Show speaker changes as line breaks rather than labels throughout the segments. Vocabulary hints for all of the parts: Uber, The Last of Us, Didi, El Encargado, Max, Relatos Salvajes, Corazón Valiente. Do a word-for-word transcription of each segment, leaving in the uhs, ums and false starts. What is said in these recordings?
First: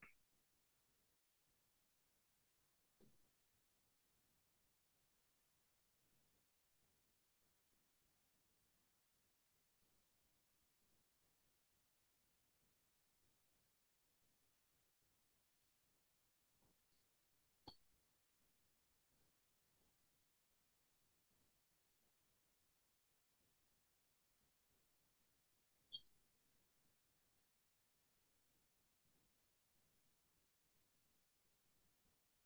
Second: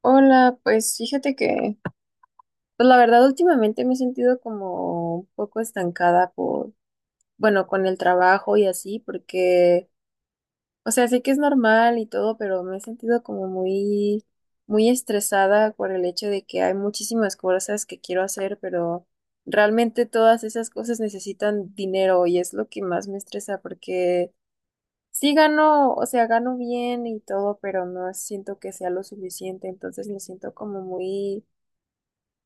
Hola, pues fíjate que, pues la verdad últimamente me he sentido como un poco estancada por, bueno, con el trabajo y así, porque, o sea, sé que es normal y todo, pero me he sentido como muy, muy estresada por el hecho de que hay muchísimas cosas que quiero hacer, pero realmente todas esas cosas necesitan dinero y es lo que más me estresa porque sí gano, o sea, gano bien y todo, pero no siento que sea lo suficiente, entonces me siento como muy,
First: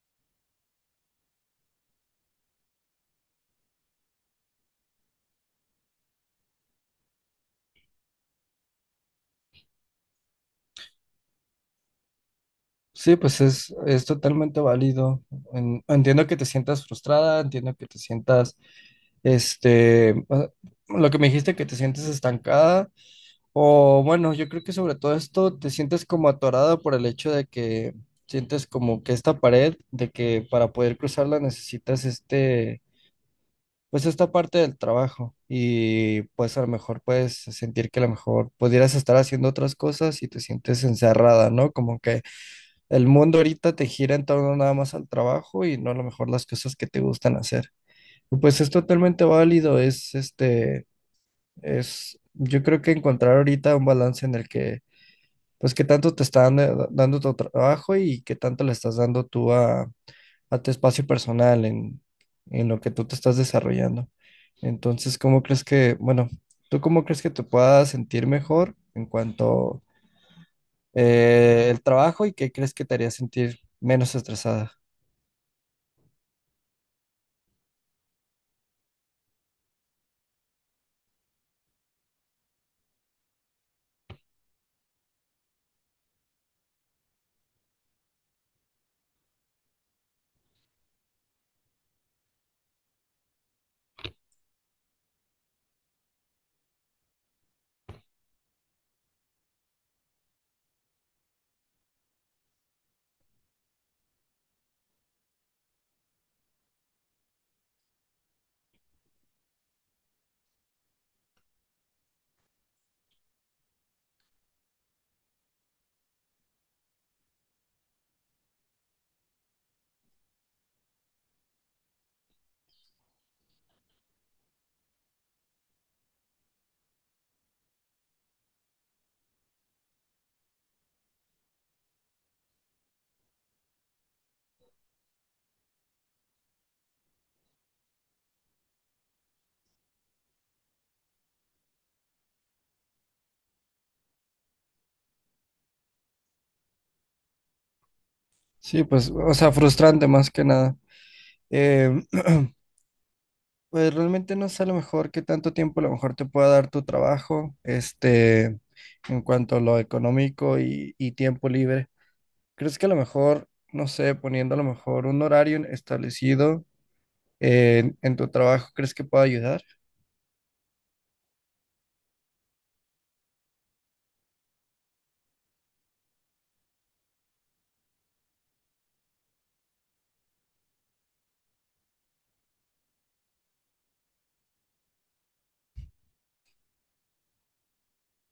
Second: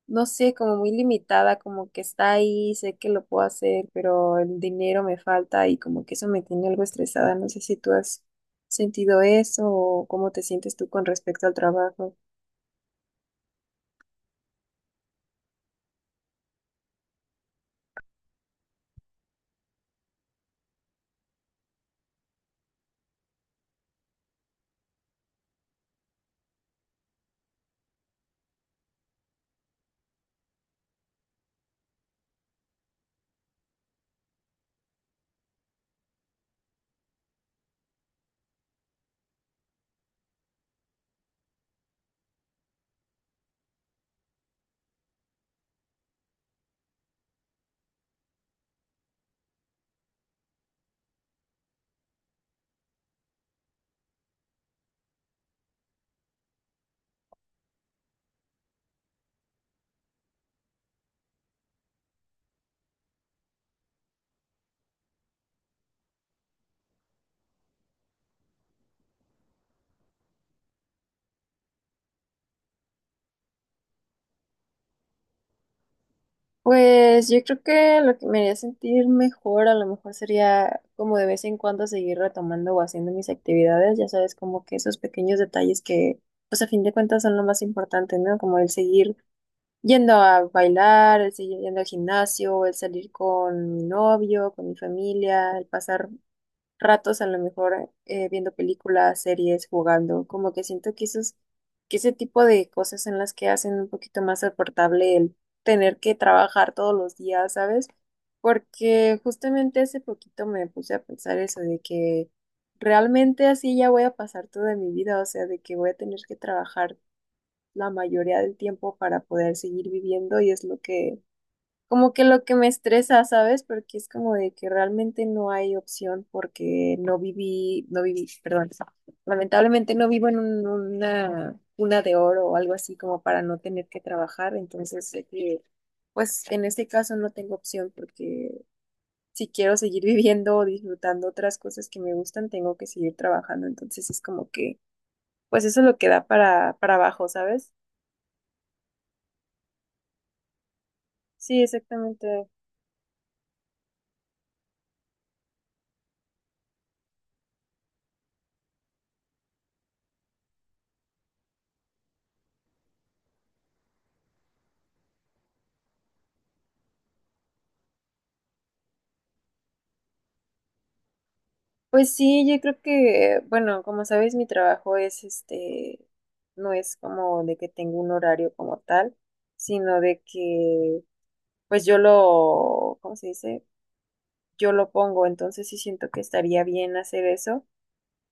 no sé, como muy limitada, como que está ahí, sé que lo puedo hacer, pero el dinero me falta y como que eso me tiene algo estresada. ¿No sé si tú has sentido eso o cómo te sientes tú con respecto al trabajo?
Sí, pues es, es totalmente válido. En- entiendo que te sientas frustrada, entiendo que te sientas, este, ah, lo que me dijiste, que te sientes estancada, o bueno, yo creo que sobre todo esto te sientes como atorada por el hecho de que sientes como que esta pared, de que para poder cruzarla necesitas este, pues esta parte del trabajo y pues a lo mejor puedes sentir que a lo mejor pudieras estar haciendo otras cosas y te sientes encerrada, ¿no? Como que el mundo ahorita te gira en torno nada más al trabajo y no a lo mejor las cosas que te gustan hacer. Y pues es totalmente válido, es este, es, yo creo que encontrar ahorita un balance en el que, pues qué tanto te está dando, dando tu trabajo y qué tanto le estás dando tú a, a tu espacio personal en, en lo que tú te estás desarrollando. Entonces, ¿cómo crees que, bueno, tú cómo crees que te puedas sentir mejor en cuanto eh, el trabajo y qué crees que te haría sentir menos estresada?
Pues yo creo que lo que me haría sentir mejor a lo mejor sería como de vez en cuando seguir retomando o haciendo mis actividades, ya sabes, como que esos pequeños detalles que pues a fin de cuentas son lo más importante, ¿no? Como el seguir yendo a bailar, el seguir yendo al gimnasio, el salir con mi novio, con mi familia, el pasar ratos a lo mejor eh, viendo películas, series, jugando, como que siento que esos, que ese tipo de cosas son las que hacen un poquito más soportable el tener que trabajar todos los días, ¿sabes? Porque justamente hace poquito me puse a pensar eso de que realmente así ya voy a pasar toda mi vida, o sea, de que voy a tener que trabajar la mayoría del tiempo para poder seguir viviendo y es lo que, como que lo que me estresa, ¿sabes? Porque es como de que realmente no hay opción porque no viví, no viví, perdón, lamentablemente no vivo en un- una cuna de oro o algo así como para no tener que trabajar, entonces sé que, pues en este caso no tengo opción porque... Si quiero seguir viviendo o disfrutando otras cosas que me gustan, tengo que seguir trabajando. Entonces es como que pues eso es lo que da para, para abajo, ¿sabes?
Sí, pues, o sea, frustrante más que nada.
Sí,
Eh,
exactamente.
pues realmente no sé a lo mejor qué tanto tiempo a lo mejor te pueda dar tu trabajo, este, en cuanto a lo económico y, y tiempo libre. ¿Crees que a lo mejor, no sé, poniendo a lo mejor un horario establecido en, en tu trabajo, crees que pueda ayudar?
Pues sí, yo creo que, bueno, como sabes, mi trabajo es este, no es como de que tengo un horario como tal, sino de que, pues yo lo, ¿cómo se dice? Yo lo pongo, entonces sí siento que estaría bien hacer eso,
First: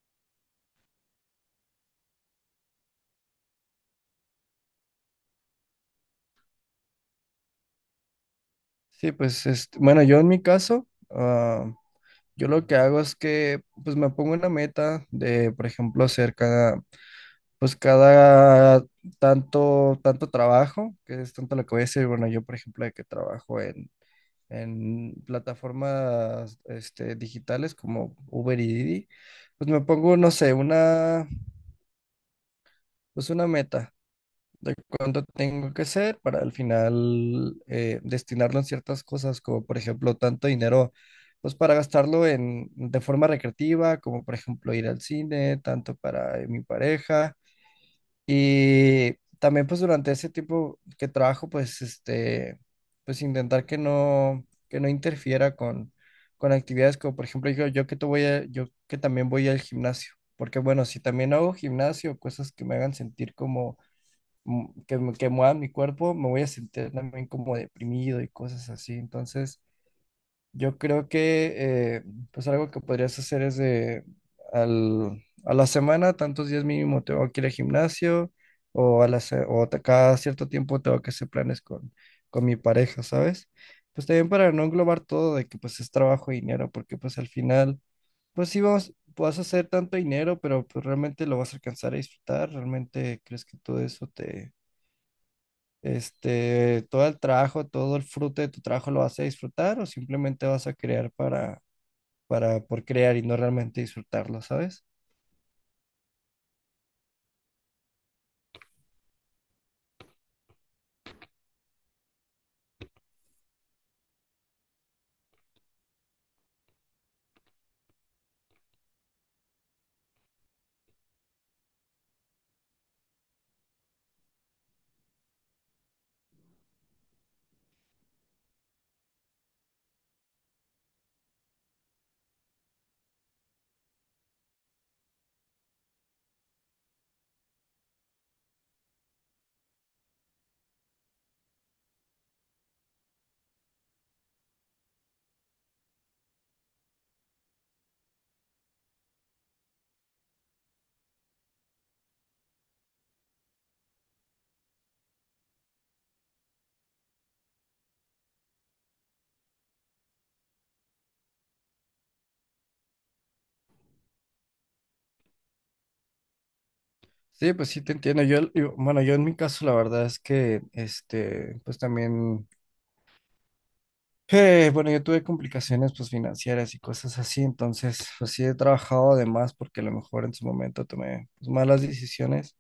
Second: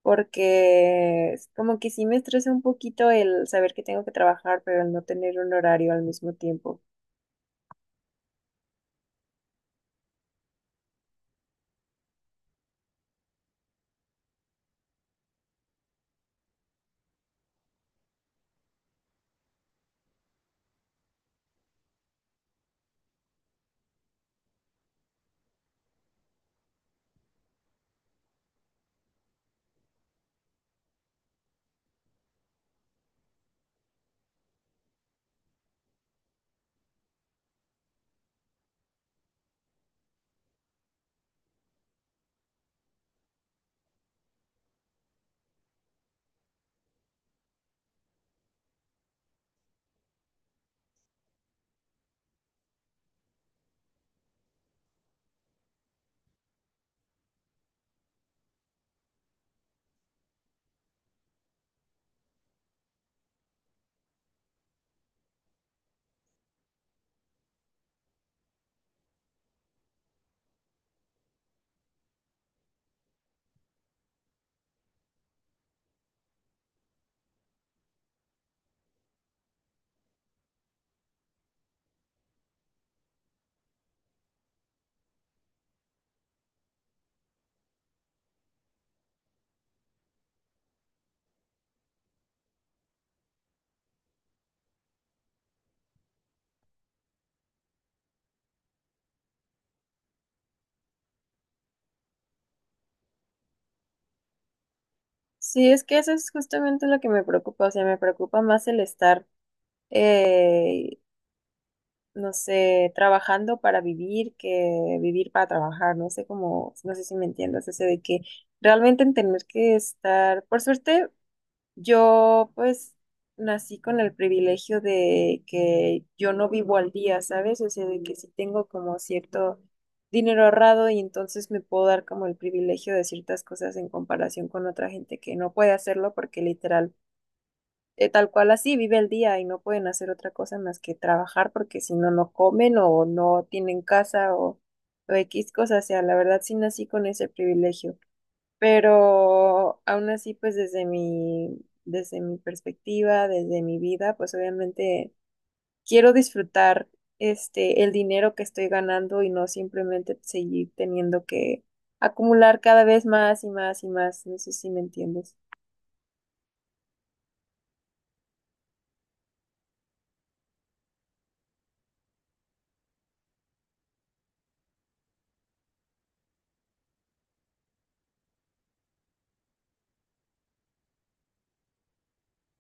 porque es como que sí me estresa un poquito el saber que tengo que trabajar, pero el no tener un horario al mismo tiempo.
Sí, pues, este, bueno, yo en mi caso, ah, yo lo que hago es que, pues, me pongo una meta de, por ejemplo, hacer cada pues cada tanto, tanto trabajo, que es tanto lo que voy a decir, bueno, yo por ejemplo de que trabajo en, en plataformas este, digitales como Uber y Didi, pues me pongo, no sé, una, pues una meta de cuánto tengo que hacer para al final eh, destinarlo en ciertas cosas, como por ejemplo tanto dinero. Pues para gastarlo en, de forma recreativa, como por ejemplo ir al cine, tanto para eh, mi pareja. Y también pues durante ese tiempo que trabajo, pues este, pues intentar que no, que no interfiera con, con actividades como por ejemplo yo, yo que te voy a- yo que también voy al gimnasio, porque bueno, si también hago gimnasio, cosas que me hagan sentir como mm, que, me- que muevan mi cuerpo, me voy a sentir también como deprimido y cosas así. Entonces, yo creo que eh, pues algo que podrías hacer es de al- a la semana, tantos días mínimo tengo que ir al gimnasio o, a la, se- o te- cada cierto tiempo tengo que hacer planes con, con mi pareja, ¿sabes? Pues también para no englobar todo de que pues es trabajo y dinero, porque pues al final, pues sí vas, vas a hacer tanto dinero, pero pues realmente lo vas a alcanzar a disfrutar, realmente crees que todo eso te... Este, todo el trabajo, todo el fruto de tu trabajo lo vas a disfrutar o simplemente vas a crear para, para por crear y no realmente disfrutarlo, ¿sabes?
Sí, es que eso es justamente lo que me preocupa, o sea, me preocupa más el estar. eh, no sé, trabajando para vivir que vivir para trabajar, no sé cómo, no sé si me entiendas, ese de que realmente en tener que estar, por suerte, yo pues nací con el privilegio de que yo no vivo al día, ¿sabes? O sea, de que sí tengo como cierto dinero ahorrado y entonces me puedo dar como el privilegio de ciertas cosas en comparación con otra gente que no puede hacerlo porque literal eh, tal cual así vive el día y no pueden hacer otra cosa más que trabajar porque si no, no comen o no tienen casa o, o X cosas. O sea, la verdad sí nací con ese privilegio. Pero aún así, pues desde mi, desde mi perspectiva, desde mi vida, pues obviamente quiero disfrutar este, el dinero que estoy ganando y no simplemente seguir teniendo que acumular cada vez más y más y más. No sé si me entiendes.
Sí, pues sí te entiendo. Yo, yo- bueno, yo en mi caso la verdad es que, este, pues también, eh, bueno, yo tuve complicaciones pues financieras y cosas así, entonces pues sí he trabajado además porque a lo mejor en su momento tomé pues, malas decisiones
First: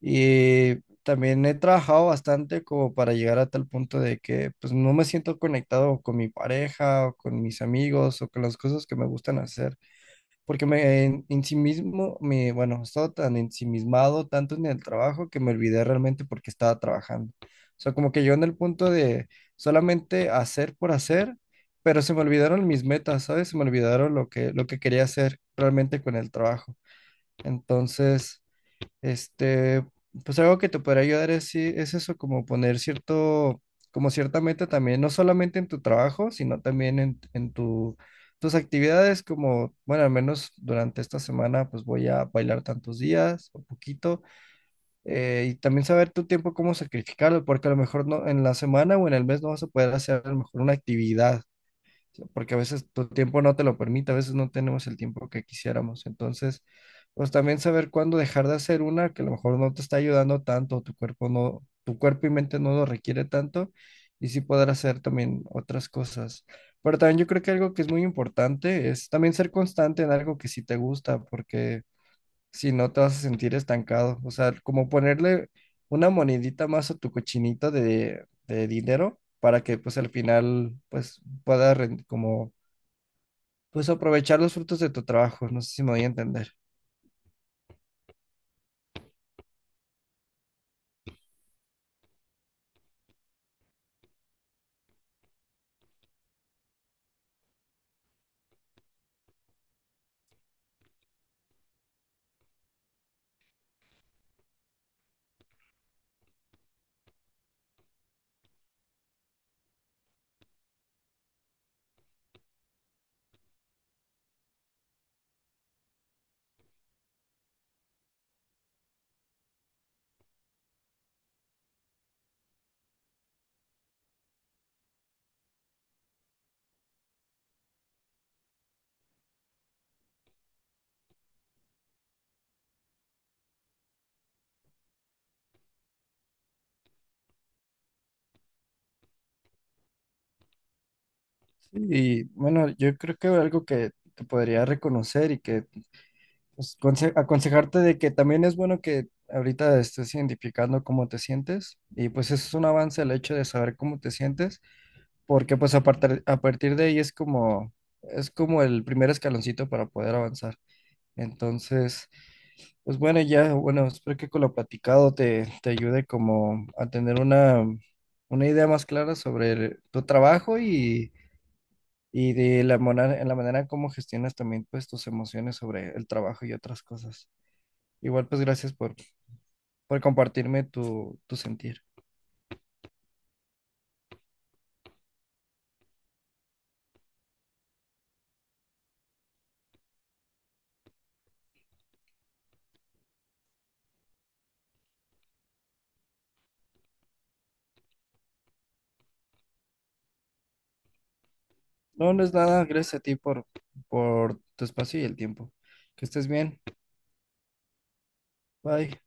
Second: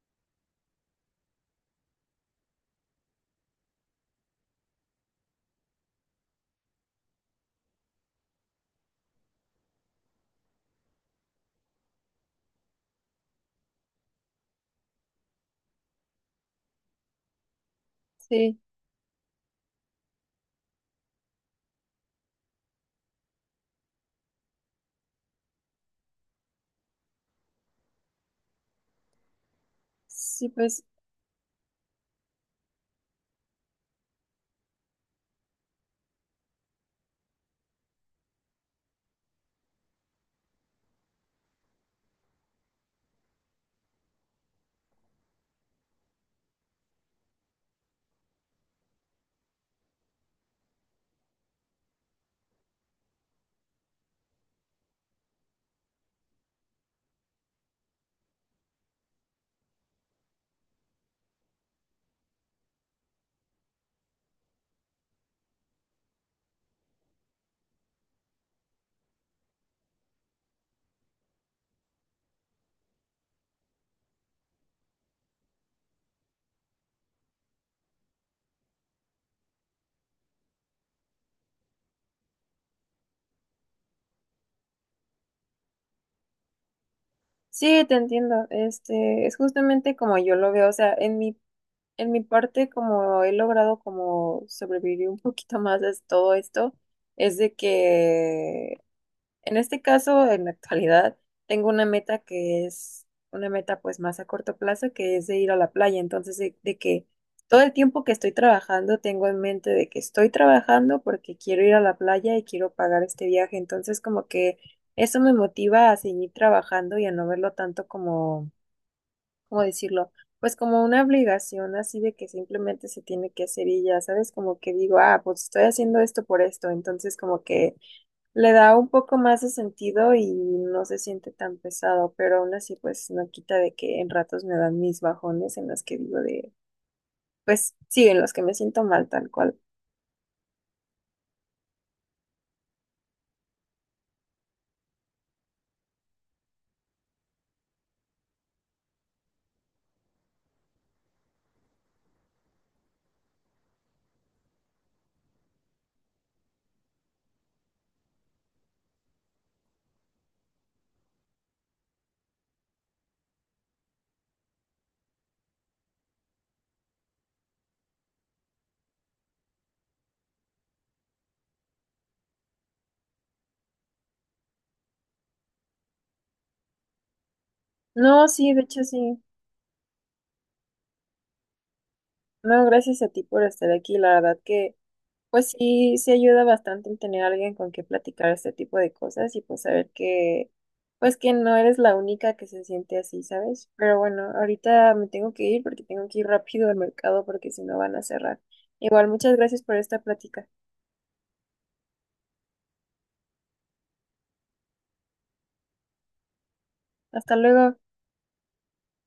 y también he trabajado bastante como para llegar a tal punto de que pues no me siento conectado con mi pareja o con mis amigos o con las cosas que me gustan hacer. Porque me en, en sí mismo, me, bueno, no estaba tan ensimismado tanto en el trabajo que me olvidé realmente porque estaba trabajando. O sea, como que yo en el
Sí,
punto de solamente hacer por hacer, pero se me olvidaron mis metas, ¿sabes? Se me olvidaron lo que, lo que quería hacer realmente con el trabajo. Entonces... Este, pues
sí,
algo que te
pues
podría ayudar es, sí- es eso, como poner cierto, como cierta meta también, no solamente en tu trabajo, sino también en, en tu, tus actividades, como, bueno, al menos durante esta semana, pues voy a bailar tantos días o poquito, eh, y también saber tu tiempo, cómo sacrificarlo, porque a lo mejor no, en la semana o en el mes no vas a poder hacer a lo mejor una actividad porque a veces tu tiempo no te lo permite, a veces no tenemos el tiempo que quisiéramos. Entonces, pues también saber cuándo dejar de hacer una que a lo mejor no te está ayudando tanto, tu cuerpo no, tu cuerpo y mente no lo requiere tanto, y sí poder hacer también otras cosas. Pero también yo creo que algo que es muy importante es también ser constante en algo que sí te gusta, porque si no te vas a sentir estancado. O sea, como ponerle una monedita más a tu cochinito de, de dinero para que pues al final pues puedas ren- como pues aprovechar los frutos de tu trabajo. No sé si me voy a entender.
sí, te entiendo. Este, es justamente como yo lo veo. O sea, en mi, en mi parte, como he logrado como sobrevivir un poquito más a todo esto, es de que en este caso, en la actualidad, tengo una meta que es una meta pues más a corto plazo, que es de ir a la playa. Entonces, de, de que todo el tiempo que estoy trabajando, tengo en mente de que estoy trabajando porque quiero ir a la playa y quiero pagar este viaje. Entonces, como que eso me motiva a seguir trabajando y a no verlo tanto como, ¿cómo decirlo? Pues como una obligación así de que simplemente se tiene que hacer y ya, ¿sabes? Como que digo, ah, pues estoy haciendo esto por esto. Entonces, como que... Le da un poco más de sentido y no se siente tan pesado, pero aún así pues no quita de que en ratos me dan mis bajones en los que digo de, pues sí, en los que me siento mal tal cual.
Sí. Y bueno, yo creo que algo que te podría reconocer y que pues, conse- aconsejarte de que también es bueno que ahorita estés identificando cómo te sientes y pues eso es un avance el hecho de saber cómo te sientes porque pues a partir, a partir de ahí es como, es como el primer escaloncito para poder avanzar. Entonces, pues bueno, ya, bueno, espero que con lo platicado te, te ayude como a tener una, una idea más clara sobre el- tu trabajo y, y de la, mona- en la manera en cómo gestionas también pues tus emociones sobre el trabajo y otras cosas.
No,
Igual pues
sí, de
gracias
hecho
por,
sí.
por compartirme tu, tu sentir.
No, gracias a ti por estar aquí. La verdad que pues sí, sí ayuda bastante el tener a alguien con quien platicar este tipo de cosas y pues saber que, pues que no eres la única que se siente así, ¿sabes? Pero bueno, ahorita me tengo que ir porque tengo que ir rápido al mercado porque si no van a cerrar. Igual, muchas gracias por esta plática.
No, no es nada, gracias a ti por, por tu espacio y el tiempo. Que estés bien.
Hasta luego.
Bye.